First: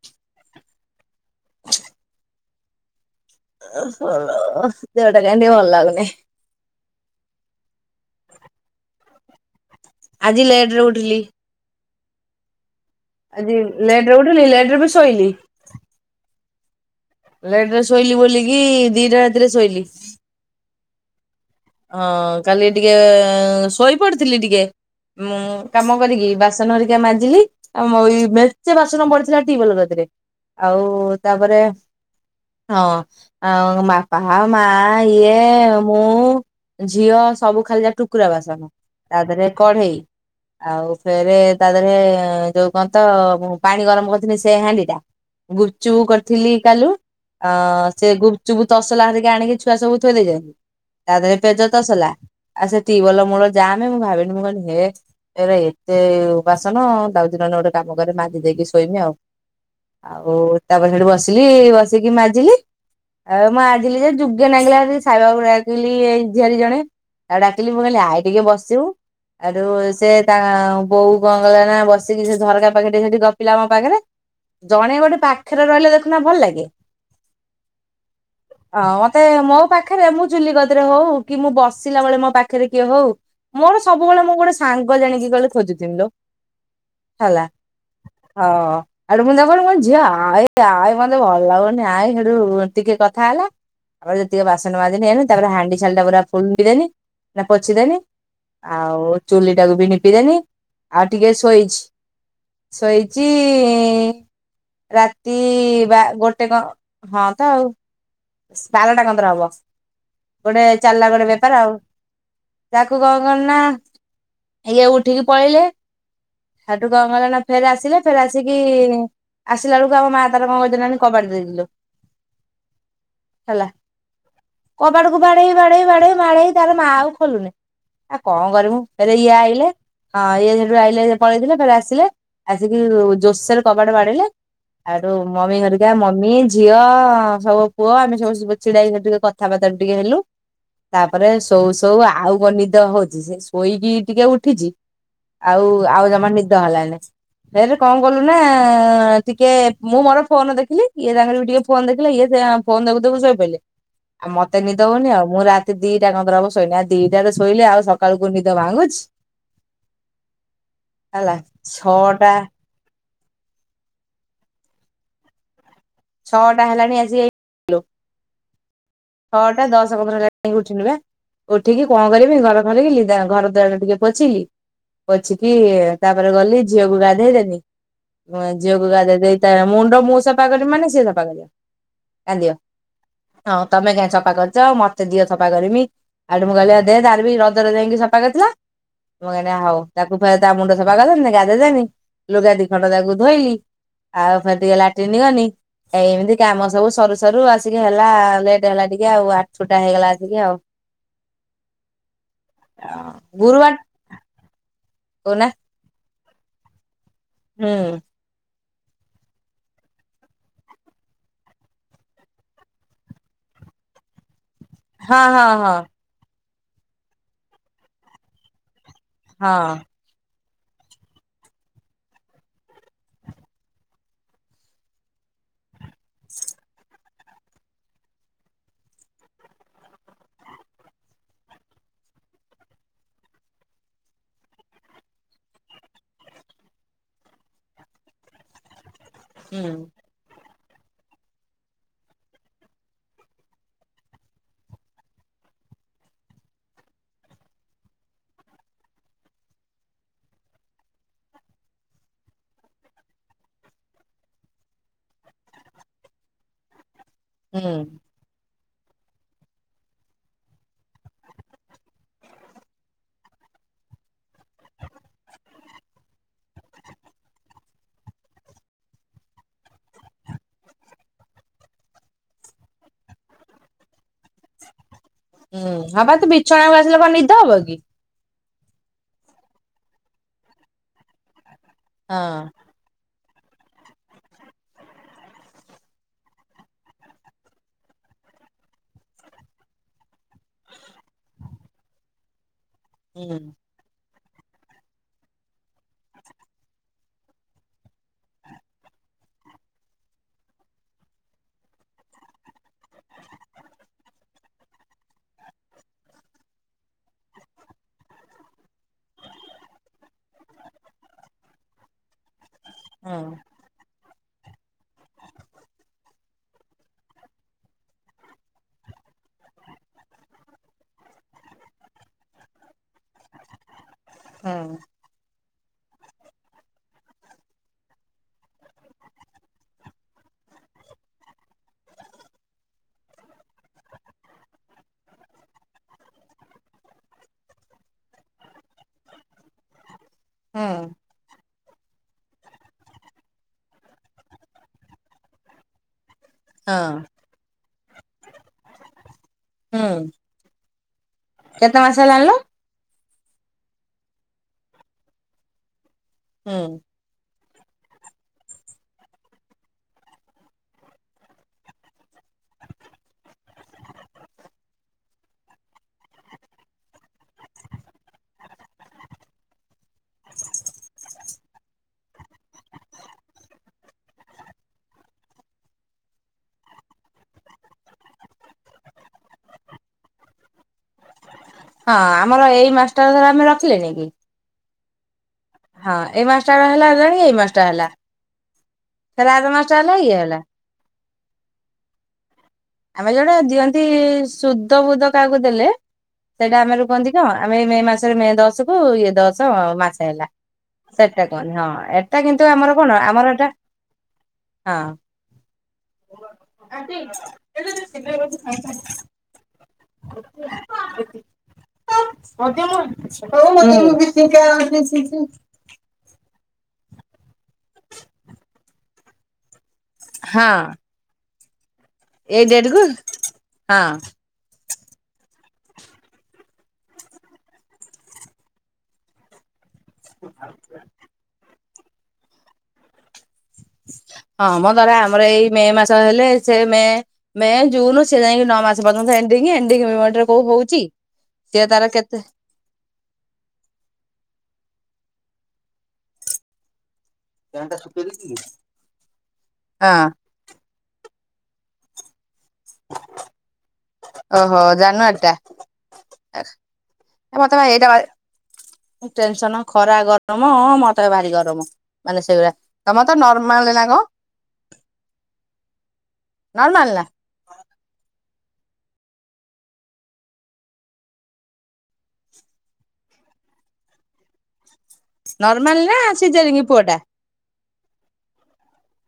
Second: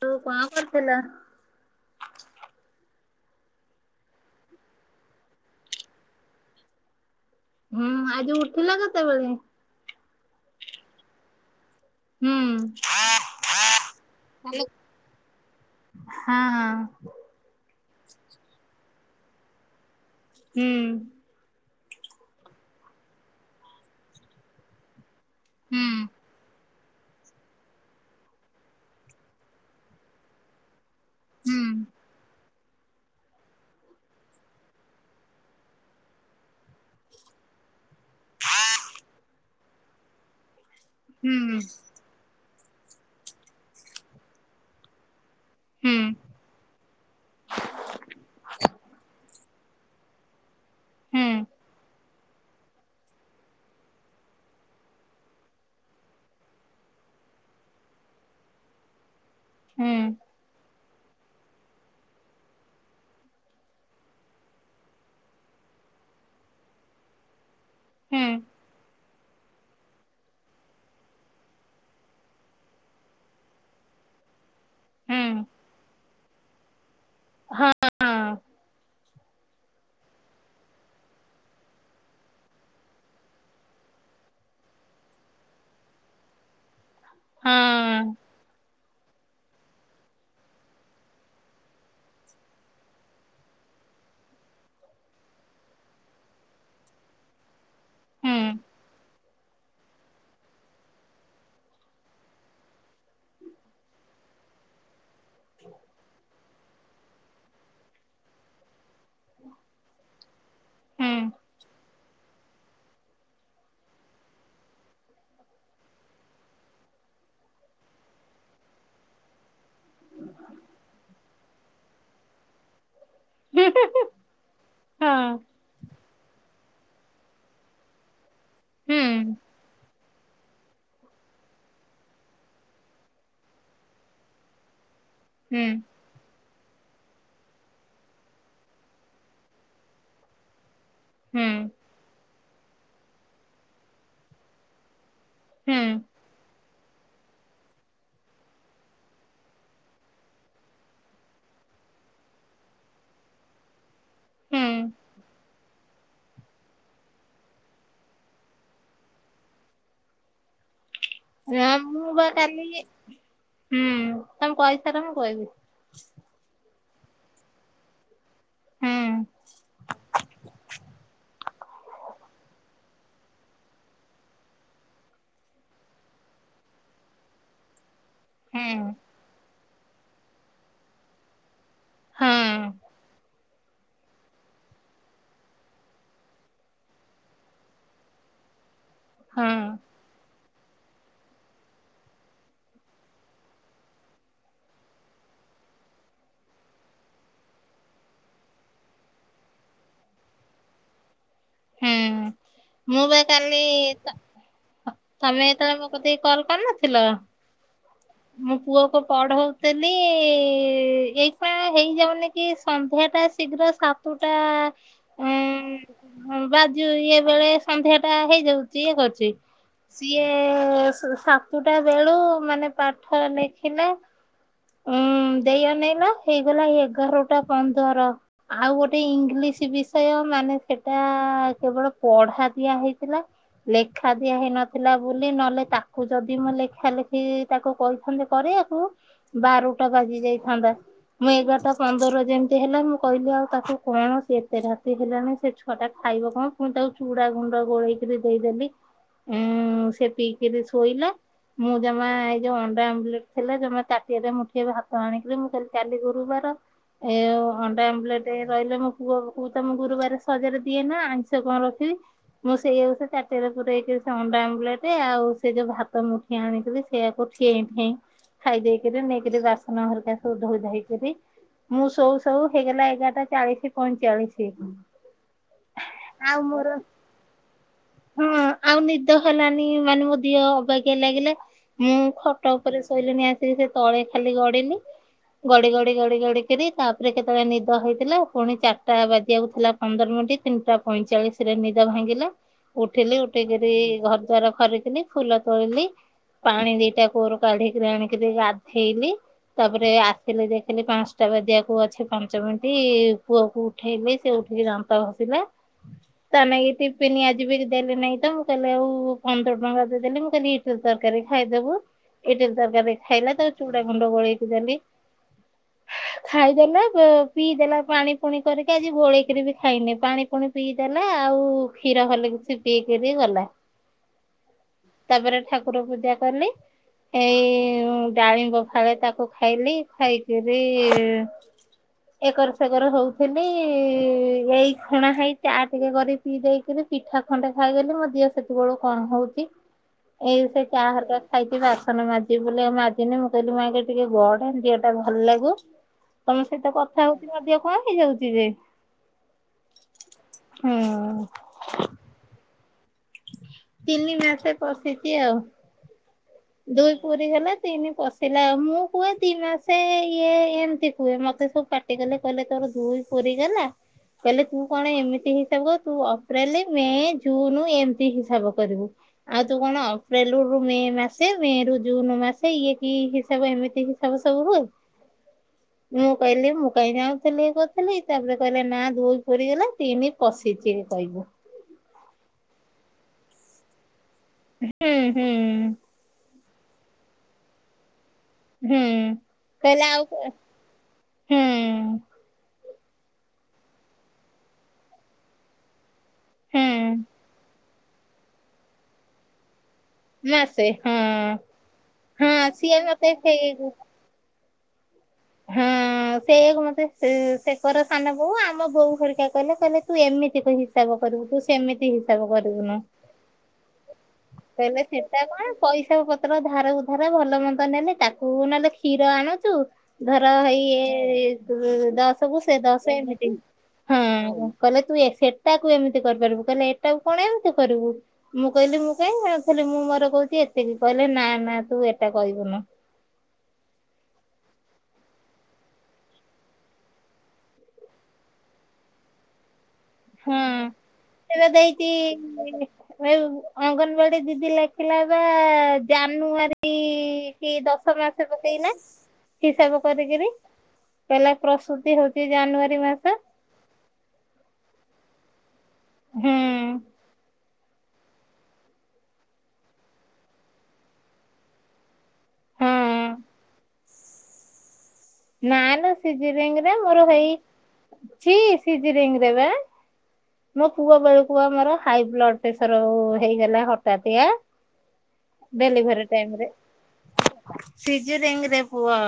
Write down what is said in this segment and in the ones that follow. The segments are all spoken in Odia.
ତୁ କଣ କରୁଥିଲା? [unintelligible] ଓହୋ ଲୋ ଦେହଟା କାଇଁ ଟିକେ ଭଲ ଲାଗୁନି। ହୁଁ ଆଜି ଉଠିଲ କେତେବେଳେ? ଆଜି ଲେଟ୍ ରେ ଉଠିଲି। ହୁଁ। ଆଜି ଲେଟ୍ ରେ ଉଠିଲି ହଁ ଲେଟ୍ ରେ ବି ଶୋଇଲି। ହଁ। ଲେଟ୍ ରେ ଶୋଇଲି ବୋଲିକି ଦିଟା ରାତିରେ ଶୋଇଲି। ହୁଁ। ହଁ କାଲି ଟିକେ ଶୋଇ ପଡ଼ିଥିଲି ଟିକେ ମୁଁ କାମ କରିକି ବାସନ ହେରିକା ମାଜିଲି ଆମରି ମେଂଚେ ବାସନ ପଡ଼ିଥିଲା ଟ୍ୟୁବଲ କତିରେ ଆଉ ହୁଁ ତାପରେ ହଁ ଆଁ ଉଁ ବାପାଃ ମା ଇଏ ମୁଁ ଝିଅ ସବୁ ଖାଲି ଯା ଟୁକୁରା ବାସନ ତା ଦେହରେ କଢ଼େଇ। ଆଉ ଫେରେ ହୁଁ ତା ଦେହରେ ଯୋଉ କନ୍ ତ ମୁଁ ପାଣି ଗରମ କରୁଥିଲି ସେ ହାଣ୍ଡି ଟା। ଗୁପ୍ ଚୁପୁ ହୁଁ କରିଥିଲି କାଲିରୁ ଅଁ ସେ ଗୁପ୍ ଚୁପୁ ତସଲା ହେରିକା ଆଣିକି ଚ୍ ଛୁଆ ସବୁ ଥୋଇ ଦେଇଛନ୍ତି ତା ହୁଁ ଦେହରେ ପେଜ ତସଲା। ଆ ସେ ଟିବୋଲ ମୂଳ ଜାମେ ମୁଁ ଭାବିଲି ମୁଁ କହିଲି ହେ ଏରେ ଏତେ ବାସନ ଯାଉଚି ନହେଲେ ଗୋଟେ କାମ କରେ ମାଜି ଦେଇକି ଶୋଇମି ଆଉ। ହୁଁ ହୁଁ ଆଉ ତାପରେ ସେଠି ବସିଲି ବସିକି ମାଜିଲି। ଆଉ ମୁଁ ମାଜିଲି ଯେ ଯୁଗେ ଲାଗିଲା ଜେ ସାଇବାବା କୁ ଡାକିଲି ଏଇ ଝିଆରି ଜଣେ ଆଉ ଡାକିଲି ମୁଁ କହିଲି ଆଇ ଟିକେ ବସିବୁ। ଆଠୁ ସେ ତା ବୋଉ କଣ କଲା ନା ବସିକି ସେ ଝରକା ପାଖେ ଟିକେ ସେଠି ଗପିଲା ମୋ ପାଖରେ। ଜଣେ ହୁଁ ଗୋଟେ ହୁଁ ପାଖରେ ରହିଲେ ଦେଖୁନା ଭଲ ଲାଗେ। ହଁ ହ ମତେ ମୋ ପାଖରେ ମୁଁ ଚୁଲି କତିରେ ହଉ କି ମୁଁ ବସିଲା ବେଳେ ମୋ ପାଖରେ କିଏ ହଉ ମୋର ସବୁବେଳେ ମୁଁ ଗୋଟେ ସାଙ୍ଗ ଜାଣିକି କହିଲେ ଖୋଜୁଥିଲି ଲୋ। ହେଲା ହଁ-ଅ-ଅ-ଅ, ହଁ, ହେଇଟୁ ମୁ ତାକୁ କହିଲି ମୋ ଝିଅ ଆଇ ଆଏ ମତେ ଭଲ ଲାଗୁନି ଆଏ ସେଠୁ ଟିକେ କଥା ହେଲା। ତାପରେ ଯେତିକି ବାସନ ମାଜିନି ହେନି ତାପରେ ହାଣ୍ଡିଶାଳ ଟା ପୁରା ଫୁଲ ଧୋଇଦେଲି ନା ପୋଛିଦେନି। ହୁଁ ଆଉ ଚୁଲି ଟାକୁ ବି ନିପିଦେଲି ଆଉ ଟିକେ ଶୋଇଛି। ଶୋଇଛି-ଇ-ଇ-ଇ ରା ତି-ଇ-ଇ-ଇ ବା ଗୋଟେ କଣ ହଁ ତ ଆଉ ବାରଟା ପନ୍ଦର ହବ ଗୋଟେ ଚାଲିଲା ହୁଁ ଗୋଟେ ବେପାର ଆଉ। ତାକୁ କଣ କନିଲି ନା ଇଏ ଉଠିକି ପଳେଇଲେ ସେଠୁ କଣ କଲା ନା ଫେରେ ଆସିଲେ ଫେରେ ଆସିକି-ଇ-ଇ-ଇ ଆସିଲା ବେଳକୁ ଆମ ମା ତାର କଣ କରିଛି ନା ନୀ କବାଟ ଦେଇ ଦେଲୁ। ହେଲା କବାଟକୁ ହଁ ବାଡେଇ ବାଡେଇ ବାଡେଇ ବାଡେଇ ତାର ମା ଆଉ ଖୋଲୁନି। ଆ କଣ କରିବୁ ହୁଁ ଏରେ ଇଏ ଆଇଲେ ହଁ ଇଏ ସେଠୁ ଆଇଲେ ପଳେଇଥିଲେ ଫେରେ ଆସିଲେ ଆସିକି ଜୋରସରେ କବାଟ ବାଡେ଼ଇଲେ। ଆ ସେଇଠୁ ମମି ହୁଁ ଘେରିକା ମମି, ଝିଅ-ଅ-ଅ-ଅ ସବୁ ପୁଅ ଆମେ ସବୁ ସ ଛିଡା ହେଇକି ଟିକେ କଥାବାର୍ତା ଟିକେ ହେଲୁ। ତାପରେ ଶୋଉ ଶୋଉ ଆଉ କଣ ନିଦ ହଉଛି ସେ ଶୋଇକି ଟିକେ ଉଠିଛି। ହୁଁ ଆଉ ହୁଁ ଆଉ ଜମା ନିଦ ହେଲାନି। ହେଲେ କଣ କଲୁ ନା-ଆ-ଆ-ଆ-ଆ ଟିକେ ମୁଁ ମୋର ଫୋନ ଦେଖିଲି ଇଏ ତାଙ୍କର ବି ଟିକେ ଫୋନ ଦେଖିଲେ ଇଏ ସେ ଫୋନ ଦେଖୁ ଦେଖୁ ସୋଇ ପଇଲେ। ଆଉ ମତେ ନିଦ ହୁଁ ହଉନି ଆଉ। ମୁଁ ରାତି ଦିଟା କନ୍ଦର ହବ ଶୋଇନି। ଆଉ ଦିଇଟାରେ ଶୋଇଲେ ଆଉ ସକାଳକୁ ନିଦ ଭାଙ୍ଗୁଛି। ହେଲା ନା ଛଅ ମୁଁ ଟା [unintelligible] ହୁଁ ତମେ କହି ସାର ମୁଁ କହିବି। ଛଅଟା ହେଲାଣି ଆସିକି [inaudible] ହୁଁ ଛଅଟା ଦଶ ପନ୍ଦର ହେଲାଣି କାଇଁ ଉଠିନୁବା ଉଠିକି କଣ କରିବି ଘର ଖରିକିଲି ଲିଜା ଘର ଦ୍ବାର ଟିକେ ପୋଛିଲି। ପୋଛିକି ତାପରେ ଗଲି ଝିଅକୁ ଗାଧେଇ ଦେନି। ଝିଅକୁ ହୁଁ ଗାଧେଇଦେଇ ତାର ମୁଣ୍ଡ ମୁଁ ସଫା କରିବି ମାନେ ସିଏ ସଫା କରିବ। ହଁ କାନ୍ଦିବ, ହଁ ତମେ କାହିଁ ସଫା କରିଛ ମତେ ଦିଅ ସଫା କରିମି। ଆଠୁ ମୁଁ କହିଲି ଦେ ତାର ବି ରଜରେ ଯାଇକି ସଫା କରିଥିଲା ମୁ କହିନି ହଁ ହଉ। ତାକୁ ଫେରେ ତା ମୁଣ୍ଡ ସଫା କରିଦେନି ଗାଧେଇଦେନି ଲୁଗା ଦି ଖଣ୍ଡ ତାକୁ ଧୋଇଲି। ଆଉ ଫେରେ ଟିକେ ଲାଟିନି ଗନି। ଏ ଏମିତି କାମ ସବୁ ସରୁ ସରୁ ଆସିକି ହେଲା ଲେଟ ହେଲା ଟିକେ ଆଉ ଆଠୁଟା ହେଇଗଲା ଆସିକି ଆଉ। ହୁଁ ମୁଁ ବା ଗୁରୁବାର କାଲି-ଇ-ଇ-ଇ ତ କହୁନା ତମେ ଯେତେବେଳେ ମୋ କତିକି କଲ୍ କରିନଥିଲ ହୁଁ, ମୋ ପୁଅକୁ ପଢଉଥିଲି-ଇ-ଇ-ଇ ଏଇପା ହେଇଯାଉନି କି ସନ୍ଧ୍ୟାଟା ଶୀଘ୍ର ସାତୁଟା-ଆ-ଆ-ଆ ହଁ ହଁ ହଁ, ହଁ ବାଜୁ ଇଏ ବେଳେ ସନ୍ଧ୍ୟା ଟା ହେଇଯାଉଛି ଇଏ କରୁଛି। ହଁ। ସିଏ ସାତୁଟା ବେଳୁ ମାନେ ପାଠ ନେଖିଲା- ଉଁ ଦେଇ ଅନେଇଲ ହେଇଗଲା ଏଗାରଟା ପନ୍ଦର। ଆଉ ଗୋଟେ ଇଙ୍ଗଲିଶ ବିଷୟ ମାନେ ସେଟା କେବଳ ପଢା ଦିଆ ହେଇଥିଲା ଲେଖା ଦିଆ ହେଇ ନଥିଲା ବୋଲି ନହେଲେ ତାକୁ ଯଦି ମୁଁ ଲେଖା ଲେଖି ତାକୁ କହିଥାନ୍ତି କରିବାକୁ ବାରୁ ହୁଁ। ଟା ବାଜି ଯାଇଥାନ୍ତା। ମୁଁ ଏଗାରଟା ପନ୍ଦର ଯେମିତି ହେଲା ମୁଁ କହିଲି ଆଉ ତାକୁ କଣ ସଏ ଏତେ ରାତି ହେଲାଣି ସେଠୁ ଛୁଆ ଟା ଖାଇବ କଣ ପୁଣି ତାକୁ ଚୁଡା ଗୁଣ୍ଡ ଗୋଳେଇକିରି ଦେଇଦେଲି ଉଁ ସେ ପିଇକିରି ଶୋଇଲା। ମୁଁ ଜମା ଏଇ ଯୋଉ ଅଣ୍ଡା ଆମ୍ବୁଲେଟ ଥିଲା ଜମା ତା ଟାଟିଆରେ ମୁଠିଏ ଭାତ ଆଣିକିରି ମୁ କହିଲି କାଲି ଗୁରୁବାର ଏ ହୁଁ ଅଣ୍ଡା ଆମ୍ବଲେଟ ରହିଲେ ମୁ କୁ ଗୁରୁବାରେ ସହଜରେ ଦିଏ ନା ଆଇଁଷ କଣ ରଖିବି - ମୁଁ ସେଇଆକୁ ତ ତାଟିଆରେ ପୁରେଇକିରି ସେ ଅଣ୍ଡା ଆମ୍ଲେଟ ଆଉ ସେ ଯୋଉ ଭାତ ମୁ- ଆଣିଥିଲି ସେଇଆକୁ ଠିଏଁ ଠିଁଏ ଖାଇ ଦେଇକି ନେଇକିରି ବାସନ ହେରିକା ସବୁ ଧୋଇଧାଇ କରି - ମୁଁ ଶୋଉ ଶୋଉ ହେଇଗଲା ଏଗାରଟା ଚାଳିଶ ପଇଁ ଚାଳିଶି। ହୁଁ ହ ବା ତୁ ବିଛଣାକୁ ଆସିଲେ କଣ ନିଦ ହବ କି? ହୁଁ ଆଉ ନିଦ ହେଲାନି ମାନେ ମୋ ଦିହ ଅବାକିଆ ଲାଗିଲା ମୁଁ ହଁ ଖଟ ଉପରେ ଶୋଇଲିନି ଆସିକି ସେ ତଳେ ଖାଲି ଗଡିଲି - ଗଡି ଗଡି ଗଡି ଗଡି କିରି ତାପରେ କେତେବେଳେ ନିଦ ହେଇଥିଲା ପୁଣି ଚାରଟା ବାଜିବାକୁ ଥିଲା ପନ୍ଦର ମିନିଟ ତିନିଟା ପଇଁଚାଳିଶ ରେ ନିଦ ଭାଙ୍ଗିଲା ଉଠିଲି ହୁଁ। ଉଠିକିରି ଘ - ଦ୍ବାର ଖରିକିଲି ଫୁଲ ତୋଳିଲି ପାଣି ଦିଟା କୁଅରୁ କାଢିକିରି ଆଣି ଲି ଗାଧେଇଲି ତାପରେ ଆସିଲି ଦେଖିଲି ପାସଷ୍ଟା ବାଜିଆକୁ ଅଛି ପାଞ୍ଚ ମିନିଟ ପୁଅକୁ ଉ ଉଠେଇଲି ସେ ଉଠିକି ଦାନ୍ତ ଘଷିଲା - ତାଲାଗି ଟିପିନି ଆଜିିବି ଦେଲି ନାଇଁ ତ ମୁଁ କହିଲି ଆଉ ପନ୍ଦର ଟଙ୍କା ଦେଇଦେଲି ମୁଁ କହିଲି ଇଟିଲି ତରକାରୀ ଖାଇଦବୁ ଇଟଲି ତରକାରୀ ହୁଁ ଖାଇଲା ତାକୁ ଚୁଡା ଗୁଣ୍ଡ ଗୋଳେଇକି ଦେଲି- ଖାଇଦେଲା ପୋ ପିଇଦେଲା ପାଣି ପୁଣି କରିକି ଆଜି ଗୋଳେଇକିରି ବି ଖାଇନି ପାଣି ପୁଣି ପିଇଦେଲା ଆଉ କ୍ଷୀର ହଲିକିସ ପିଇକିରି ଗଲା। ହଁ। ତାପରେ ଠାକୁର ପୂଜା କଲି ଏଇ ମୁ ଡାଳିମ୍ବ ଫାଳେ ତାକୁ ଖାଇଲି ଖାଇକିରି ଏକର ସେକର ହଉଥିଲି ଏଇ ଖୁଣା ହୋଇଛି ଚା ଟିକେ କରି ପି ଦେଇକରି ପିଠା ଖଣ୍ଡେ ଖାଇଦେଲି ମୋ ଦିଅ ସେତେବେଳୁ କଣ ହଉଛି। ଏଇ ସେ ହୁଁ ଚାହା ହରକା ଖାଇଛି ବାସନ ମାଜି ବଲେ ମା ଦିନେ ମୁଁ କହିଲି ମାକେ ଟିକେ ଗଢଡ ଝିଅ ଟା ଭଲ ଲାଗୁ ତମ ସହିତ ହଁ କଥା ହଉ କଣ ହେଇଯାଉଛି ଯେ? ହୁଁ ହୁଁ କେତେ ମାସ ହେଲାଣିଲୋ? ତିନି ମାସ ପଶିଛି ଆଉ ହୁଁ। ଦୁଇ ପୁରୀ ଗଲା ତିନି ପଶିଲା ଆଉ ମୁଁ କୁହେ ଦି ମାସେ ଇଏ ଏମିତି କୁହେ ମତେ ସବୁ ପା କେତେ କହିଲେ ତୋର ଦୁଇ ପୁରିଗଲା। କହିଲେ ତୁ କଣ ଏମିତି ହିସାବ ତୁ ଅପ୍ରିଲ ମେ ଜୁନ ଏମିତି ହିସାବ କରିବୁ। ଆଉ ତୁ କଣ ଅପ୍ରେଲୁରୁ ମେ ମାସ - ମେ ରୁ ଜୁନ ମାସେ ଇଏ କି ହିସାବ ଏମିତି ହିସାବ ସବୁ ହୁଏ। ମୁଁ କହିଲି ମୁଁ କାଇହିଁ ଯାଉଥିଲି କଥିଲି ତାପରେ କହିଲେ ନା ଦୁଇ ପୁରିଗଲା ତିନି ପଶିଛି କହିବୁ। ହଁ ଆମର ଏଇ ମାସଟା ଧର ଆମେ ରଖିଲେଣି କି? ହୁଁ ହୁଁ। ହଁ ଏଇ ମାଷ୍ଟଟର ହେଲାଣି ଏଇ ମାଷ୍ଟଟା ହେଲା ହୁଁ ଖରା ତ କହିଲେ ଆଉ ମାଷ୍ଟଲାଏ ହେଲା। ହୁଁ ଆମେ ଜୋଟେ ଦିଅନ୍ତି ଶୁଧ ବୁଧ କାହାକୁ ଦେଲେ ସେଇଟା ଆମର ହୁଁ କହନ୍ତି କଣ ଆମେ ମେ ମାସରେ ମେ ଦଶ କୁ ଇଏ ଦଶ ମାସ। ହେଲା ମାସେ ହଁ ସେଟା କନ୍ ହଁ ଏଟା ହଁ କିନ୍ତୁ ଆମର ସିଏ କଣ ମତେ ଆମର ଏଟା ସେଇ ହଁ। ହଁ ସେଇଆକୁ ମତେ ସେ ପର ସାନ ବୋଉ ଆମ ବୋଉ ହରିକା କଇଲେ କଇଲେ ତୁ ଏମିତି କ ହିସାବ କରିବୁ ତୁ ସେମିତି ହିସାବ କରିବୁନୁ। ହୋଉ ମତେ ମୁଁ ବି ସିଙ୍କା କହିଲେ ସେଟା ସିଚିଚି କଣ ପଇସା ପତ୍ର ଧାର ଉଧାର ଭଲ ମନ୍ଦ ନେଲେ ତାକୁ ନହେଲେ କ୍ଷୀର ଆଣନ୍ତୁ ଧର ହେଇ ଏ ଦଶକୁ ସେ ଡେଟ କୁ ଦଶ ଏମିତି ହଁ ହୁଁ। କଇଲେ ତୁ ସେଟାକୁ ଏମିତି କରିପାରିବୁ କଇଲେ ଏଟାକୁ କଣ ଏମ୍ତି କରିବୁ। ମୁଁ କହିଲି ମୁଁ କାଇଁ ଖାଲି ମୁଁ ମୋର କହୁଛି ଏତିକି କହିଲେ ନା ନା ତୁ ଏଟା କହିବୁନୁ। [inaudible] ହଁ ଆମର ଏଇ ମେ ମାସ ହେଲେ ସେ ମେ ମେ ଜୁନୁ ସେ ଯାଇ ନ ମାସ ପର୍ଯ୍ୟନ୍ତ ଏଣ୍ଡିଙ୍ଗି ଏଣ୍ଡିଙ୍ଗି ମେ ହୁଁ ସେ ବୋଧେ ଏଇଟି ଏ ଅଙ୍ଗନବାଡି ଦିଦି ଲେଖିଲା ବା ଜାନୁଆରୀ କି ଦଶ ମା ମାସ ପକେଇନା ହିସାବ ହଁ କରିକିରି। କହିଲା ପ୍ରସୁତି ହୋଉଚି ଜାନୁଆରୀ ମାସ। ଓହୋ ଜାନୁଆରୀଟା ହୁଁ ଏ ମତେ ଏଇଟା ବା ଟେନ୍ ସନ ଖରା ଗରମ ମତେ ଭାରି ଗରମ‌। ମାନେ ସେଉରା ହଁ ତମ ତ ନର୍ମାଲ ହେଲା କଁ ନା ନା ସିଜିରିଙ୍ଗିରେ ନର୍ମାଲ ନା? ମୋର ହେଇ ଛି ସିଜିରିଙ୍ଗରେ ବେ। ମୋ ପୁଅ ବେଳୁକୁ ପା ମୋର ହାଇ ବ୍ଲଡ୍ ପ୍ରେସର ହେଇଗଲା ହଠାତିଆ। [inaudible] ନର୍ମାଲ୍ ନା ସିଝରଙ୍ଗ୍ ପୁଅ ଟା? ସିଜରିଙ୍ଗ୍ ରେ ପୁଅ।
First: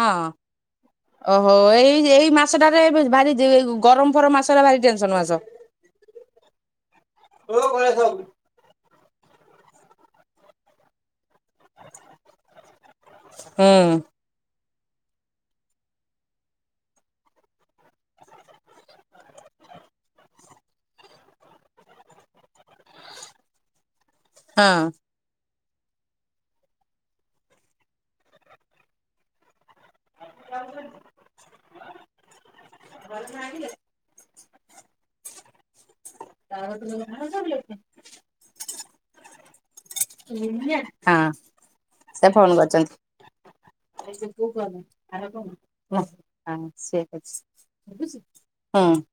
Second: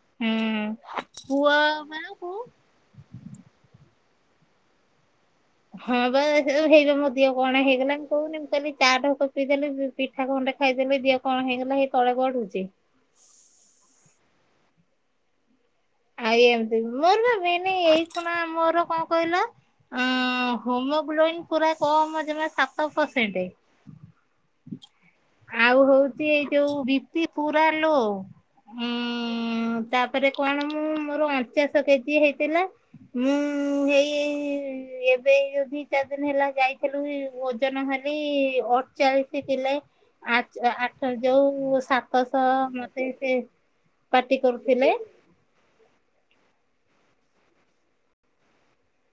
ହଁ ହୁଁ ଓହୋ ପୁଅ ଏଇ ଏଇ ବେଳକୁ ମାସଟା ଭାରି ଯେ ଗରମ୍ ଫରମ୍ ମାସରା ଭାରି ଟେନ୍ ସନ୍ ମାସ। ହଁ ବା ସେଇ ହେଇପା ମୋ ଦିହ କଣ ହେଇଗଲା ମୁ କୋହୁନି ମୁ କାଲି ଚା ଢୋକ ପିଇଦେଲେ ପିଠା ଖଣ୍ଡେ ଖାଇଦେଲେ ଦିଅ କଣ ହେଇଗଲା ହେଇ ତଳେ ଗଡୁଚି। ହୁଁ। ଆଇ ଏମ୍ ତି ମୋର ପା ମେନେ ଏଇଖୁନା ମୋର କଣ କହିଲ ଉଁ ହୋମୋଗ୍ଲୋଇନ୍ ପୁରା କମ ଜମା ସାତ ପରସେଣ୍ଟେ। ହଁ। ଆଉ ହୋଉଚି ଏଇ ଯୋଉ ବିପି ପୁରା ଲୋ। ହୁଁ ତାପରେ କଁ ମୁଁ ମୋର ଅଞ୍ଚାଶ କେଜି ହେଇଥିଲା ମୁଁ ହେଇ ଏବେ ଏଇ ଯୋଉ ଦି ଚାରି ଦିନ ହେଲା ଯାଇଥିଲୁ ଓଜନ ହେଲି ଅ ଚାଳିଶି କିଲେ ଆ ଆଠ ହଁ ଯୋଉ ସାତଶହ ମତେ ସିଏ ଆ ସେ କୋଉ କ ଆର କ? [unintelligible]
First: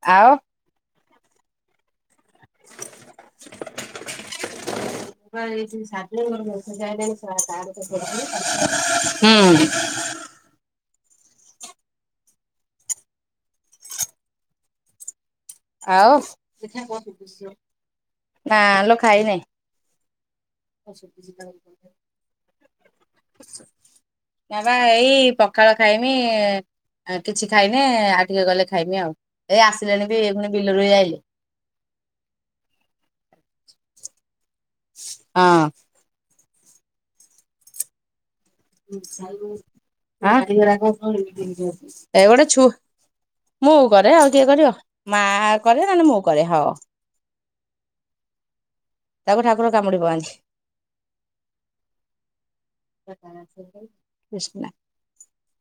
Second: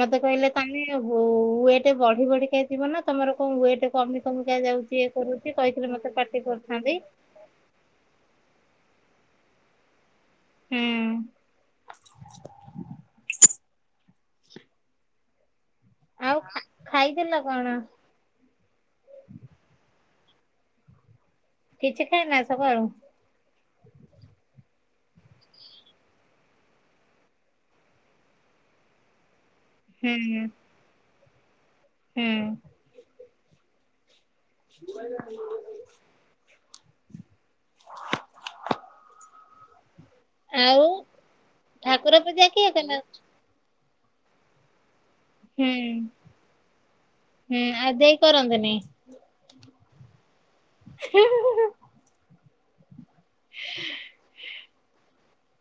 ମତେ କହିଲେ ତମେ ହୁ ୱେଟେ୍ ବଢି ବଢି ହେଇଥିବ ନା ତମର କୋଉ ୱେଟ୍ କମି କମି କା ଯାଉଚି ଇଏ କରୁଚି କହିକିରି ମତେ ପାଟି କରୁଥାନ୍ତି। ହୁଁ। ହୁଁ। ଆଉ। ଖା ଖାଇଥିଲ କଣ ନା ଲୋ ଖାଇନେଇ। କିଛି ଖାଇନା ସଖାଳୁ? ନାପା ଏଇ ପଖାଳ ଖାଇମି। ଆ କିଛି ଖାଇନି ଆଉ ଟିକେ ଗଲେ ଖାଇମି ଆଉ ଏଇ ଆସିଲେଣି ବି ଇଏ ହୁଁ ଫୁଣି ବିଲରୁ ଏଇ ଆଇଲେ। ହୁଁ। ହଁ [unintelligible] ଏଇ ଆଉ ଠାକୁର ଗୋଟିଏ ପୂଜା ଛୁ କିଏ କଲା ମୁଁ କରେ ଆଉ କିଏ କରିବ ମା ହୁଁ କରେ ନହଲେ ମୁଁ କରେ ହଉ। ହୁଁ ଆଉ ଦେଇ କରନ୍ତିନି? ତାକୁ ଠାକୁର କାମୁଡି ପକାନ୍ତି। କୃଷ୍ଣ।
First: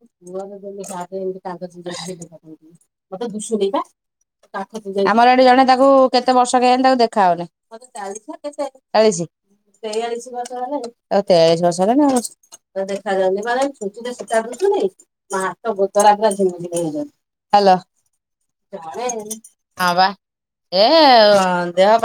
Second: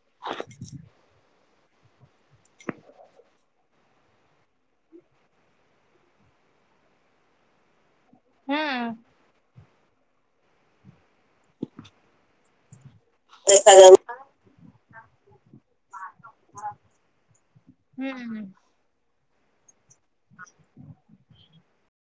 [unintelligible] ମୁଁ ଏମିତି କାହାପାଇଁ କାଣ୍ଡ [unintelligible] [unintelligible] ଆମର ଏଠି ଜଣେ ତାକୁ କେତେ ବର୍ଷ କେଜାଣି ତାକୁ ଦେଖା ହଉନି। ଚାଳିଶ ହଁ ତେୟାଳିସ ଆଉ ତେୟାଳିଶ ବର୍ଷ ହେଲାଣି ଆଉ। [unintelligible] ଦେଖାଯ ଯାଉ [unintelligible] ମାନେ [unintelligible] ଛୁ [unintelligible] ଶଖା [unintelligible] କରୁୁ ମୋ ହାତ ଗୋତରା ପୁରା ଝିମିଝିମି ହେଇଯାଉଛି। ହୁଁ ହଁ। ହ ବା। ହ। [unintelligible] [inaudible] ଏ ଦେହ [unintelligible]